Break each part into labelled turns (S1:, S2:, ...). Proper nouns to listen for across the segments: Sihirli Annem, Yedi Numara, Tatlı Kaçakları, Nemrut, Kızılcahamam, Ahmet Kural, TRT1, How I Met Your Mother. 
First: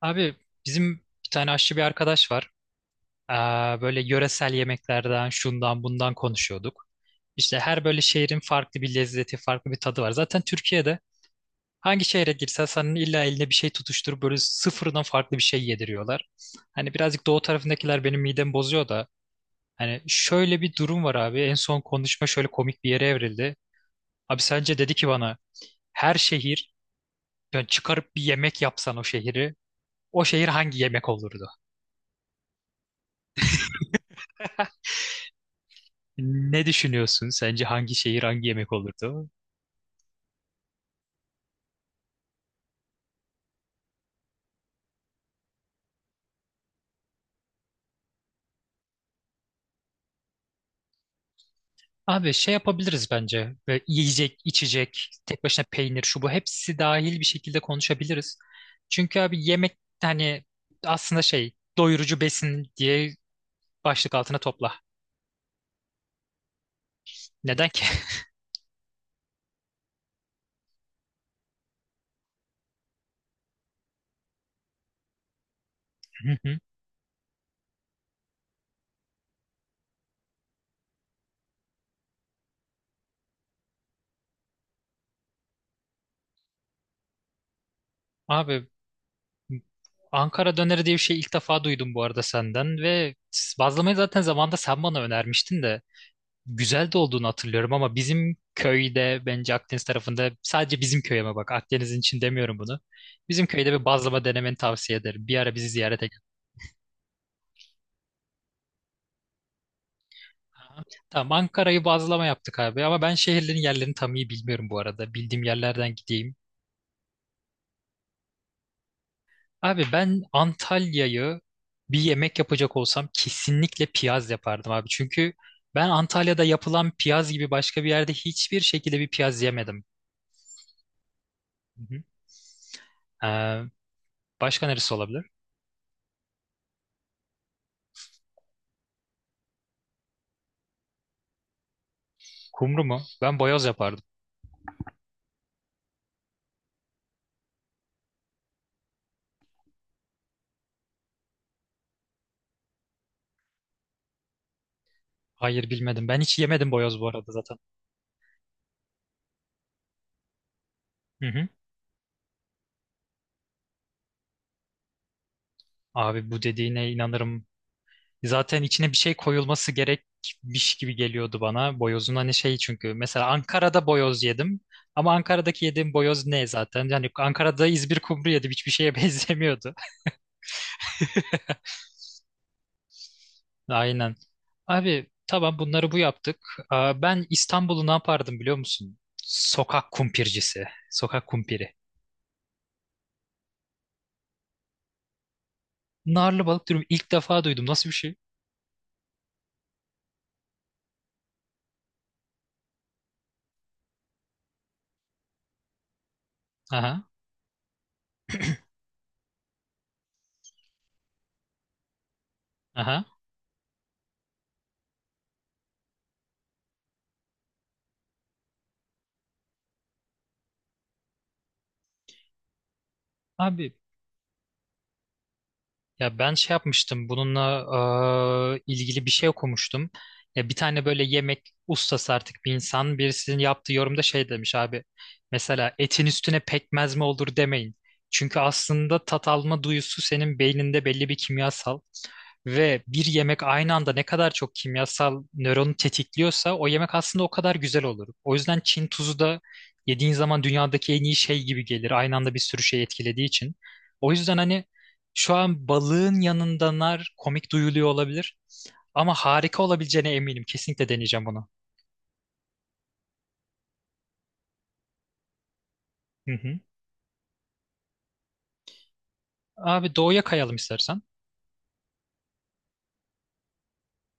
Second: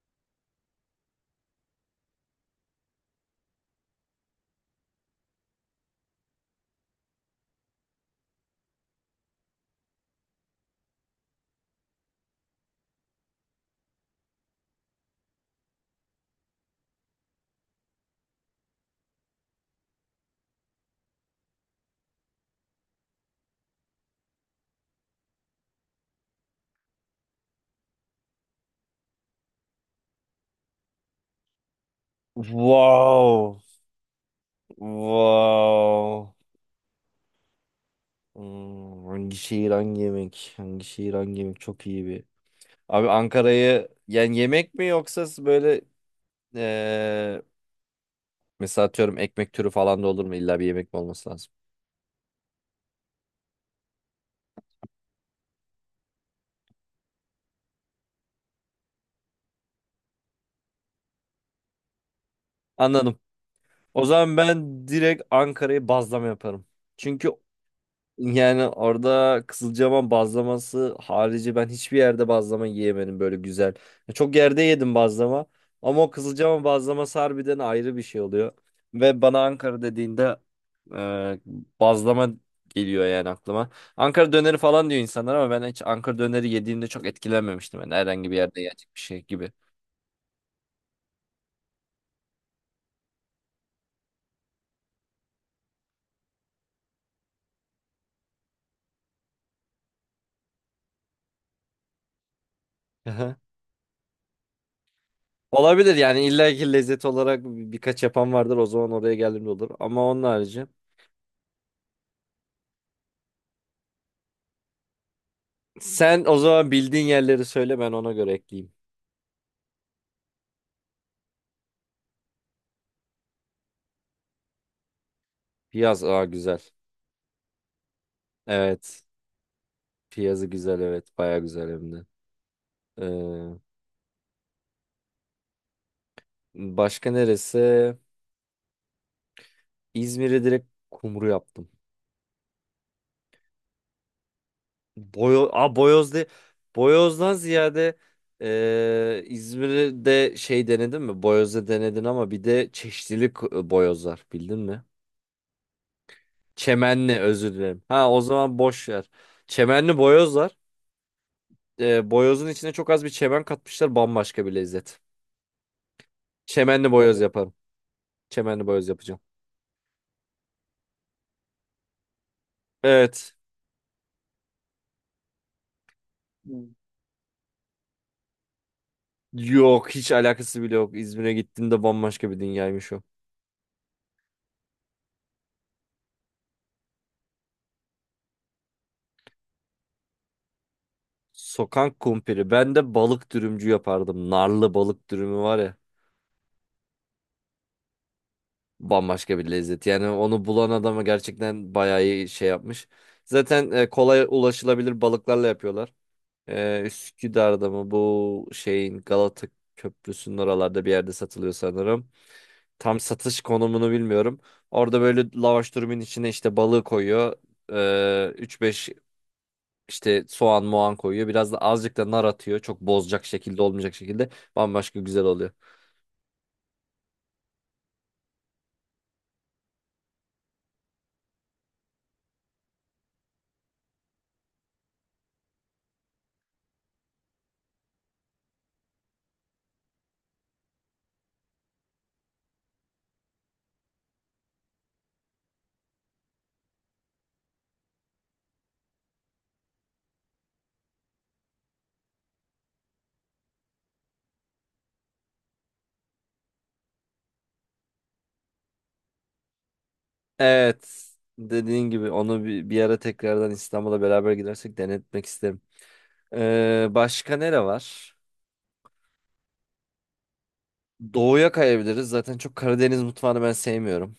S1: Abi bizim bir tane aşçı bir arkadaş var. Böyle yöresel yemeklerden şundan bundan konuşuyorduk. İşte her böyle şehrin farklı bir lezzeti, farklı bir tadı var. Zaten Türkiye'de hangi şehre girsen senin illa eline bir şey tutuşturup böyle sıfırdan farklı bir şey yediriyorlar. Hani birazcık doğu tarafındakiler benim midemi bozuyor da. Hani şöyle bir durum var abi. En son konuşma şöyle komik bir yere evrildi. Abi sence dedi ki bana her şehir yani çıkarıp bir yemek yapsan o şehir hangi yemek olurdu?
S2: Wow. Wow.
S1: Ne düşünüyorsun? Sence hangi şehir hangi yemek
S2: Hmm,
S1: olurdu?
S2: hangi şehir hangi yemek? Hangi şehir hangi yemek? Çok iyi bir. Abi Ankara'yı yani yemek mi yoksa böyle eee mesela atıyorum ekmek türü falan da olur mu? İlla bir yemek mi olması lazım?
S1: Abi şey yapabiliriz bence. Ve yiyecek, içecek, tek başına peynir, şu bu hepsi dahil bir şekilde konuşabiliriz. Çünkü abi yemek hani aslında şey doyurucu besin diye
S2: Anladım. O
S1: başlık
S2: zaman
S1: altına topla.
S2: ben direkt Ankara'yı bazlama yaparım. Çünkü
S1: Neden ki?
S2: yani orada Kızılcahamam bazlaması harici ben hiçbir yerde bazlama yiyemedim böyle güzel. Çok yerde yedim bazlama ama o
S1: Hı hı.
S2: Kızılcahamam bazlaması harbiden ayrı bir şey oluyor. Ve bana Ankara dediğinde e, bazlama geliyor yani aklıma. Ankara döneri falan diyor insanlar ama ben hiç Ankara döneri yediğimde çok etkilenmemiştim. Yani herhangi bir yerde
S1: Abi
S2: yiyecek bir şey gibi.
S1: Ankara döneri diye bir şey ilk defa duydum bu arada senden ve bazlamayı zaten zamanında sen bana önermiştin de. Güzel de olduğunu hatırlıyorum ama bizim köyde bence Akdeniz tarafında sadece bizim köy ama bak Akdeniz'in için demiyorum bunu.
S2: Aha.
S1: Bizim köyde bir bazlama denemeni tavsiye ederim. Bir ara bizi
S2: Olabilir
S1: ziyarete gel.
S2: yani illa ki lezzet olarak birkaç yapan vardır, o zaman oraya geldiğimde olur, ama onun harici.
S1: Aha. Tamam Ankara'yı bazlama yaptık abi ama ben şehirlerin yerlerini tam iyi bilmiyorum bu arada. Bildiğim yerlerden
S2: Sen
S1: gideyim.
S2: o zaman bildiğin yerleri söyle, ben ona göre ekleyeyim.
S1: Abi ben Antalya'yı bir yemek yapacak olsam kesinlikle piyaz yapardım abi. Çünkü ben
S2: Piyaz, aa,
S1: Antalya'da
S2: güzel.
S1: yapılan piyaz gibi başka bir yerde hiçbir şekilde
S2: Evet.
S1: bir piyaz yemedim.
S2: Piyazı güzel, evet. Baya güzel
S1: Hı
S2: hem
S1: hı.
S2: de. Ee,
S1: Ee, Başka neresi olabilir?
S2: başka neresi? İzmir'i direkt kumru yaptım.
S1: Kumru mu? Ben boyoz yapardım.
S2: Aa, Boyoz de. Boyoz'dan ziyade, İzmir'de şey denedin mi? Boyoz'da denedin, ama bir de çeşitlilik boyozlar bildin mi?
S1: Hayır bilmedim. Ben hiç yemedim boyoz bu
S2: Çemenli,
S1: arada
S2: özür
S1: zaten.
S2: dilerim. Ha, o zaman boş ver. Çemenli boyozlar.
S1: Hı hı.
S2: Boyozun içine çok az bir çemen katmışlar, bambaşka bir lezzet.
S1: Abi bu
S2: Çemenli
S1: dediğine
S2: boyoz
S1: inanırım.
S2: yaparım.
S1: Zaten
S2: Çemenli boyoz
S1: içine bir şey
S2: yapacağım.
S1: koyulması gerekmiş gibi geliyordu bana. Boyozun hani şey çünkü. Mesela
S2: Evet.
S1: Ankara'da boyoz yedim. Ama Ankara'daki yediğim boyoz ne
S2: Hmm.
S1: zaten? Yani Ankara'da İzmir kumru yedim. Hiçbir şeye benzemiyordu.
S2: Yok, hiç alakası bile yok. İzmir'e gittiğimde bambaşka bir dünyaymış o.
S1: Aynen. Abi tamam bunları bu yaptık. Ben İstanbul'u ne yapardım biliyor musun? Sokak kumpircisi. Sokak kumpiri.
S2: Sokak kumpiri. Ben de balık dürümcü yapardım. Narlı balık dürümü var ya.
S1: Narlı balık dürüm ilk defa duydum. Nasıl bir şey?
S2: Bambaşka bir lezzet. Yani onu bulan adama gerçekten bayağı iyi şey yapmış. Zaten kolay ulaşılabilir balıklarla yapıyorlar. E,
S1: Aha.
S2: Üsküdar'da mı bu şeyin, Galata Köprüsü'nün oralarda bir yerde satılıyor sanırım. Tam
S1: Aha.
S2: satış konumunu bilmiyorum. Orada böyle lavaş durumun içine işte balığı koyuyor. 3-5 işte soğan moğan koyuyor. Biraz da azıcık da nar atıyor, çok bozacak şekilde
S1: Abi
S2: olmayacak şekilde. Bambaşka güzel oluyor.
S1: ya ben şey yapmıştım bununla ilgili bir şey okumuştum. Ya bir tane böyle yemek ustası artık bir insan birisinin yaptığı yorumda şey demiş abi. Mesela etin üstüne pekmez mi olur demeyin. Çünkü aslında tat alma duyusu senin beyninde belli bir kimyasal ve bir yemek aynı anda ne kadar çok kimyasal nöronu tetikliyorsa o yemek aslında o kadar güzel olur. O yüzden Çin tuzu da yediğin zaman dünyadaki en iyi şey gibi gelir. Aynı anda bir sürü şey etkilediği için. O yüzden hani şu an balığın yanında nar komik duyuluyor olabilir. Ama harika olabileceğine eminim. Kesinlikle
S2: Evet.
S1: deneyeceğim bunu.
S2: Dediğin gibi onu bir ara tekrardan İstanbul'a beraber gidersek denetmek isterim.
S1: Hı hı.
S2: Başka nere var?
S1: Abi doğuya kayalım istersen.
S2: Doğuya kayabiliriz. Zaten çok Karadeniz mutfağını ben sevmiyorum.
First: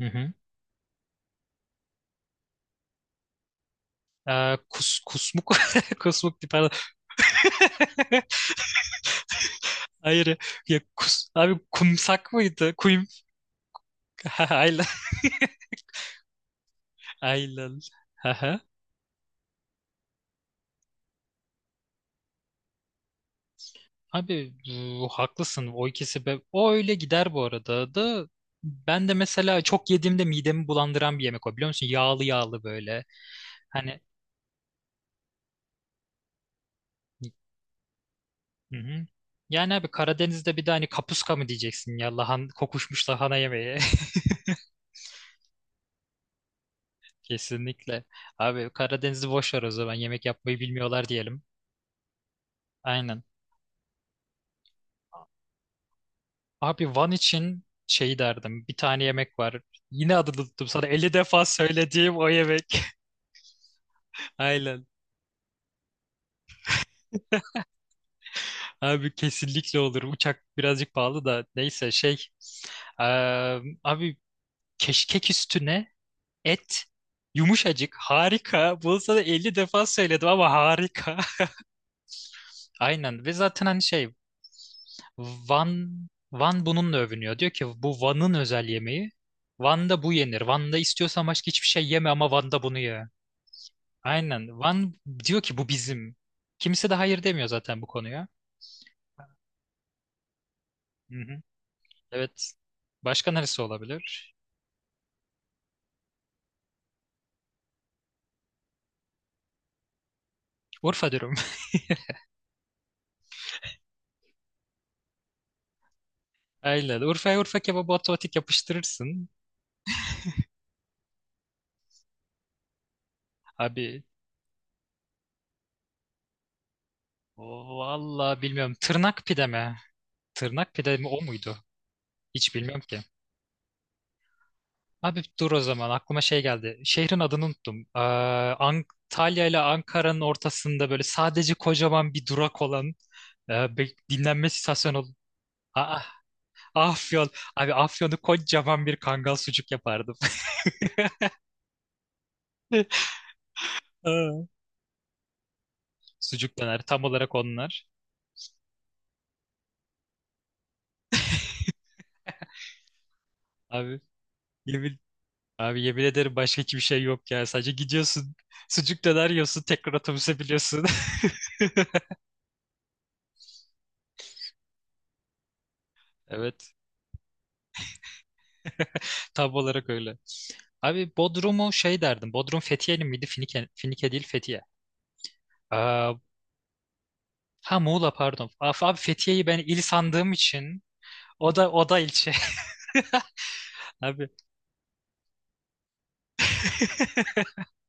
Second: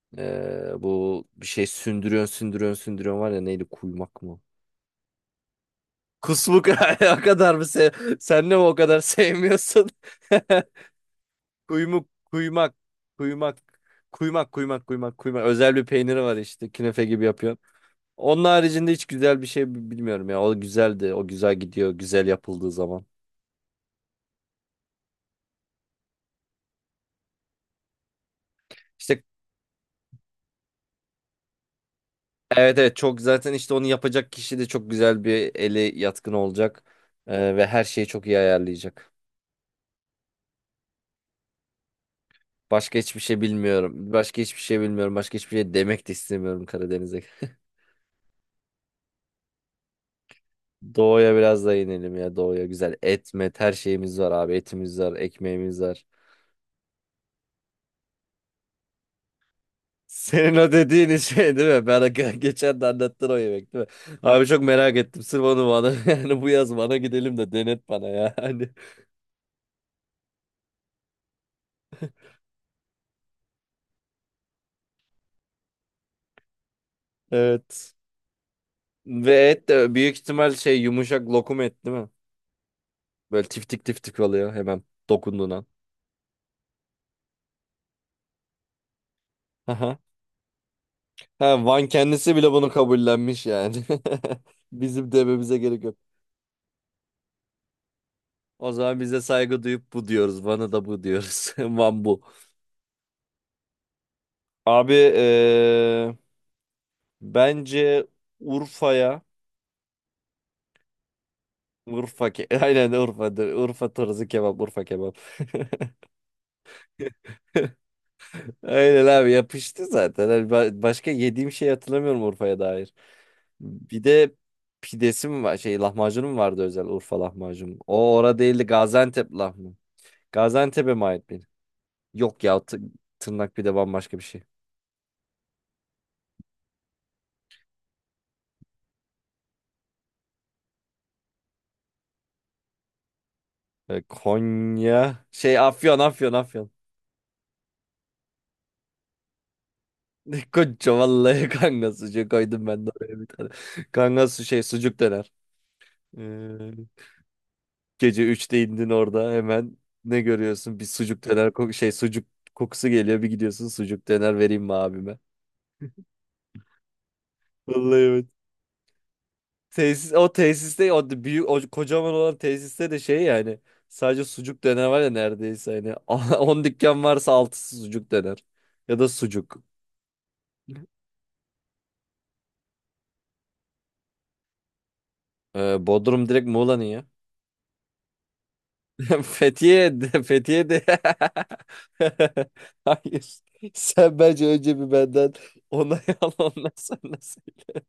S1: Hı hı.
S2: Bu bir şey sündürüyorsun sündürüyorsun sündürüyorsun var ya, neydi, kuymak mı?
S1: Kusmuk. Kusmuk değil,
S2: Kusmuk.
S1: pardon.
S2: O kadar mı sen de mi o kadar sevmiyorsun?
S1: Hayır. Ya, abi
S2: Kuymuk,
S1: kumsak
S2: kuymak,
S1: mıydı? Kuyum.
S2: kuymak, kuymak, kuymak,
S1: Ayla.
S2: kuymak, kuymak. Özel bir peyniri var, işte künefe gibi yapıyor.
S1: Ayla.
S2: Onun
S1: Aha.
S2: haricinde hiç güzel bir şey bilmiyorum ya. O güzeldi. O güzel gidiyor. Güzel yapıldığı zaman.
S1: Abi bu, haklısın. O ikisi be. O öyle gider bu arada da. Ben de
S2: İşte
S1: mesela çok yediğimde midemi bulandıran bir yemek o biliyor musun? Yağlı yağlı
S2: evet, evet,
S1: böyle.
S2: çok zaten, işte onu
S1: Hani.
S2: yapacak kişi de çok güzel bir eli yatkın olacak. Ve her şeyi çok iyi
S1: Hı hı.
S2: ayarlayacak.
S1: Yani abi Karadeniz'de bir de hani kapuska mı diyeceksin ya
S2: Başka
S1: kokuşmuş
S2: hiçbir
S1: lahana
S2: şey
S1: yemeği.
S2: bilmiyorum. Başka hiçbir şey bilmiyorum. Başka hiçbir şey demek de istemiyorum Karadeniz'e.
S1: Kesinlikle. Abi Karadeniz'i boş ver o zaman yemek yapmayı bilmiyorlar
S2: Doğuya
S1: diyelim.
S2: biraz da inelim ya, doğuya güzel,
S1: Aynen.
S2: et met her şeyimiz var abi, etimiz var, ekmeğimiz var.
S1: Abi Van için şey derdim bir tane yemek var. Yine adını
S2: Senin
S1: tuttum
S2: o
S1: sana 50
S2: dediğin
S1: defa
S2: şey değil mi? Ben
S1: söylediğim o
S2: geçen
S1: yemek.
S2: de anlattın o yemek değil mi? Abi çok
S1: Aynen.
S2: merak ettim, sırf onu bana yani bu yaz bana gidelim de denet bana ya. Hani,
S1: Abi kesinlikle olur. Uçak birazcık pahalı da neyse şey. Abi keşkek üstüne et
S2: evet.
S1: yumuşacık harika. Bunu sana
S2: Ve
S1: 50
S2: et
S1: defa
S2: de büyük
S1: söyledim ama
S2: ihtimal şey,
S1: harika.
S2: yumuşak lokum et değil mi?
S1: Aynen ve
S2: Böyle
S1: zaten hani
S2: tiftik
S1: şey
S2: tiftik oluyor hemen dokunduğun an.
S1: Van Van bununla övünüyor. Diyor ki bu Van'ın özel yemeği.
S2: Aha.
S1: Van'da bu yenir. Van'da istiyorsan başka
S2: Ha,
S1: hiçbir şey
S2: Van
S1: yeme ama
S2: kendisi bile
S1: Van'da
S2: bunu
S1: bunu ye.
S2: kabullenmiş yani.
S1: Aynen. Van
S2: Bizim
S1: diyor ki
S2: dememize
S1: bu
S2: gerek yok.
S1: bizim. Kimse de hayır demiyor zaten bu konuya.
S2: O zaman bize saygı duyup bu diyoruz. Bana da bu
S1: Hı hı.
S2: diyoruz. Van bu.
S1: Evet. Başka neresi olabilir?
S2: Abi bence Urfa'ya,
S1: Urfa dürüm.
S2: Urfa ke aynen Urfa'dır. Urfa tarzı kebap, Urfa kebap.
S1: Aynen. Urfa'ya Urfa kebabı otomatik
S2: Aynen
S1: yapıştırırsın.
S2: abi, yapıştı zaten. Hani başka yediğim şey hatırlamıyorum Urfa'ya dair. Bir
S1: Abi
S2: de pidesi mi var? Şey, lahmacunu mu vardı, özel Urfa lahmacun? O ora
S1: vallahi
S2: değildi,
S1: bilmiyorum. Tırnak
S2: Gaziantep
S1: pide
S2: lahmı.
S1: mi? Tırnak
S2: Gaziantep'e
S1: pide
S2: mi
S1: mi o
S2: ait bir?
S1: muydu?
S2: Yok
S1: Hiç
S2: ya,
S1: bilmiyorum ki.
S2: tırnak pide bambaşka bir şey.
S1: Abi dur o zaman aklıma şey geldi. Şehrin adını unuttum. Antalya ile Ankara'nın ortasında böyle sadece kocaman bir durak olan bir
S2: E,
S1: dinlenme istasyonu.
S2: Konya. Şey, Afyon,
S1: Aa,
S2: Afyon, Afyon.
S1: Afyon. Abi Afyon'u kocaman bir kangal sucuk yapardım.
S2: Koca vallahi kanka sucuk koydum ben de oraya bir tane. Kanka
S1: Aa,
S2: şey sucuk döner.
S1: Sucuk
S2: Ee,
S1: döner. Tam olarak onlar.
S2: gece 3'te indin orada hemen ne görüyorsun? Bir sucuk döner, sucuk kokusu geliyor, bir gidiyorsun,
S1: Abi
S2: sucuk döner vereyim mi
S1: yemin,
S2: abime?
S1: abi yemin ederim başka hiçbir şey yok ya. Sadece
S2: Vallahi evet.
S1: gidiyorsun. Sucuk döner yiyorsun. Tekrar
S2: Tesis, o
S1: otobüse biliyorsun.
S2: tesiste, büyük o kocaman olan tesiste de şey yani sadece sucuk döner var ya neredeyse, hani 10
S1: Evet.
S2: dükkan varsa 6'sı sucuk döner ya da
S1: Tam
S2: sucuk.
S1: olarak öyle. Abi Bodrum'u şey derdim. Bodrum Fethiye'li miydi? Finike, Finike değil Fethiye.
S2: Ee,
S1: Aa,
S2: Bodrum direkt Muğla'nın ya.
S1: ha, Muğla pardon. Abi Fethiye'yi ben il
S2: Fethiye de,
S1: sandığım için o da ilçe.
S2: hayır. Sen
S1: Abi
S2: bence önce bir benden onay al, ondan sonra söyle.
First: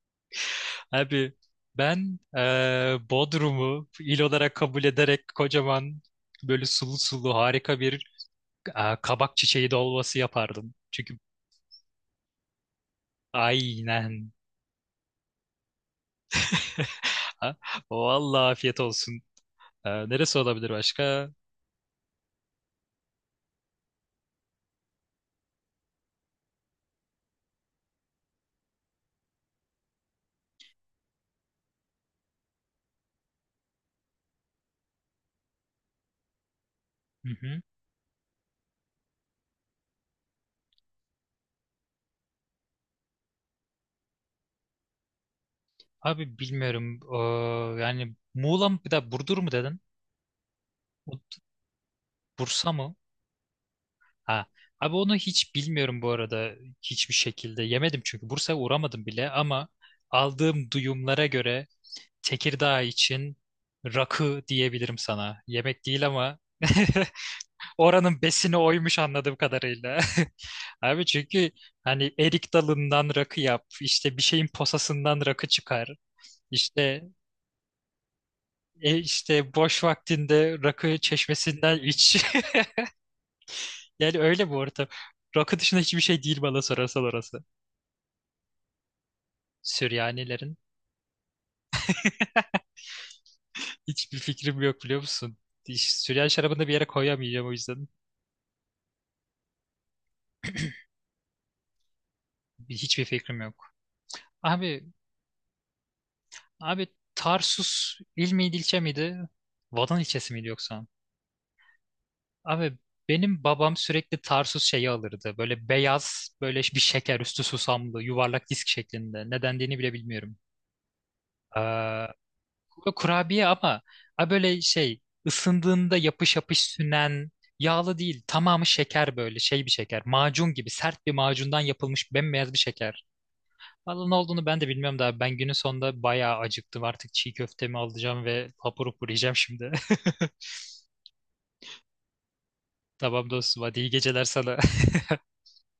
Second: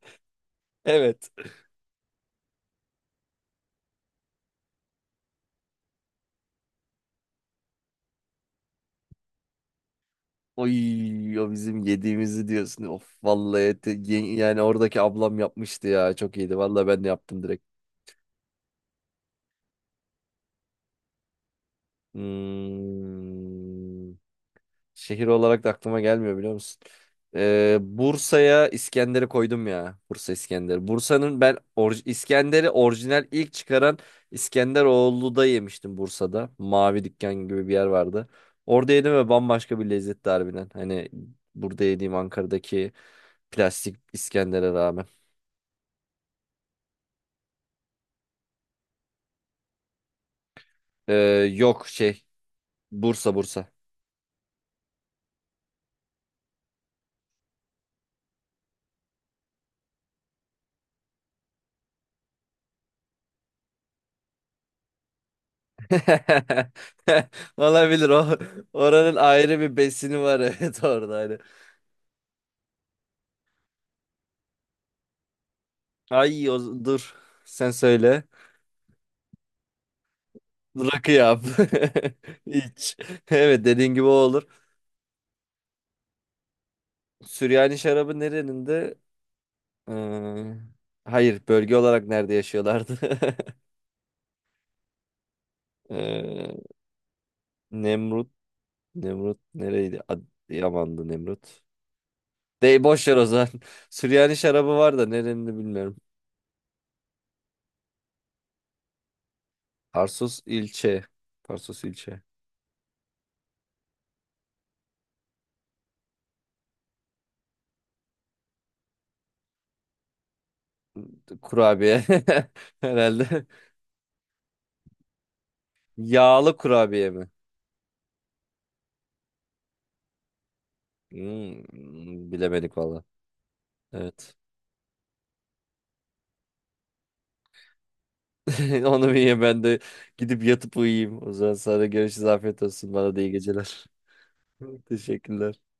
S2: Evet.
S1: abi ben Bodrum'u il olarak kabul ederek kocaman böyle sulu sulu harika bir kabak çiçeği dolması yapardım. Çünkü
S2: Oy, o bizim yediğimizi diyorsun. Of vallahi,
S1: aynen.
S2: yani oradaki ablam yapmıştı ya. Çok iyiydi. Vallahi ben de yaptım
S1: Ha,
S2: direkt.
S1: vallahi afiyet olsun. Neresi olabilir başka?
S2: Hmm. Şehir olarak da aklıma gelmiyor, biliyor musun? Bursa'ya İskender'i koydum ya. Bursa İskender. Bursa'nın ben İskender'i orijinal ilk çıkaran İskenderoğlu'da yemiştim, Bursa'da. Mavi
S1: Hı
S2: dükkan
S1: hı.
S2: gibi bir yer vardı. Orada yedim ve bambaşka bir lezzetti harbiden. Hani burada yediğim Ankara'daki plastik İskender'e rağmen.
S1: Abi bilmiyorum. Yani Muğla mı bir de Burdur mu dedin?
S2: Ee, yok şey,
S1: Bursa mı?
S2: Bursa, Bursa.
S1: Ha. Abi onu hiç bilmiyorum bu arada hiçbir şekilde. Yemedim çünkü Bursa'ya uğramadım bile ama aldığım duyumlara göre Tekirdağ için rakı diyebilirim sana. Yemek değil ama.
S2: Olabilir
S1: Oranın
S2: o.
S1: besini oymuş
S2: Oranın
S1: anladığım
S2: ayrı bir
S1: kadarıyla.
S2: besini var, evet
S1: Abi
S2: orada.
S1: çünkü hani erik dalından rakı yap, işte bir şeyin posasından rakı çıkar.
S2: Ay,
S1: İşte
S2: dur sen söyle.
S1: işte boş vaktinde rakı
S2: Rakı yap.
S1: çeşmesinden iç.
S2: İç. Evet, dediğin gibi o
S1: Yani
S2: olur.
S1: öyle bu ortam. Rakı dışında hiçbir şey değil bana sorarsan orası.
S2: Süryani şarabı nerenin de?
S1: Süryanilerin.
S2: Ee, hayır, bölge olarak nerede yaşıyorlardı?
S1: Hiçbir fikrim yok biliyor musun? Süryani
S2: Ee,
S1: şarabını da bir yere koyamayacağım o yüzden.
S2: Nemrut. Nemrut nereydi? Yaman'dı Nemrut. Dey
S1: Hiçbir
S2: boş ver o
S1: fikrim
S2: zaman.
S1: yok.
S2: Süryani şarabı
S1: Abi,
S2: var da nerenin de bilmiyorum.
S1: abi Tarsus il miydi ilçe miydi? Vatan ilçesi
S2: Tarsus
S1: miydi yoksa?
S2: ilçe. Tarsus ilçe.
S1: Abi benim babam sürekli Tarsus şeyi alırdı. Böyle beyaz, böyle bir şeker üstü susamlı, yuvarlak disk şeklinde. Ne dendiğini bile bilmiyorum.
S2: Kurabiye.
S1: Ee,
S2: Herhalde.
S1: Kurabiye ama ha böyle şey ısındığında yapış
S2: Yağlı
S1: yapış
S2: kurabiye mi?
S1: sünen, yağlı değil. Tamamı şeker böyle şey bir şeker. Macun gibi sert bir macundan
S2: Hmm,
S1: yapılmış bembeyaz bir
S2: bilemedik valla.
S1: şeker. Vallahi ne
S2: Evet.
S1: olduğunu ben de bilmiyorum da ben günün sonunda bayağı acıktım. Artık çiğ köftemi alacağım ve hapur
S2: Onu
S1: hapur
S2: bir
S1: yiyeceğim
S2: ye, ben
S1: şimdi.
S2: de gidip yatıp uyuyayım. O zaman sana görüşürüz. Afiyet olsun. Bana da
S1: Tamam
S2: iyi
S1: dostum hadi
S2: geceler.
S1: iyi geceler sana.
S2: Teşekkürler.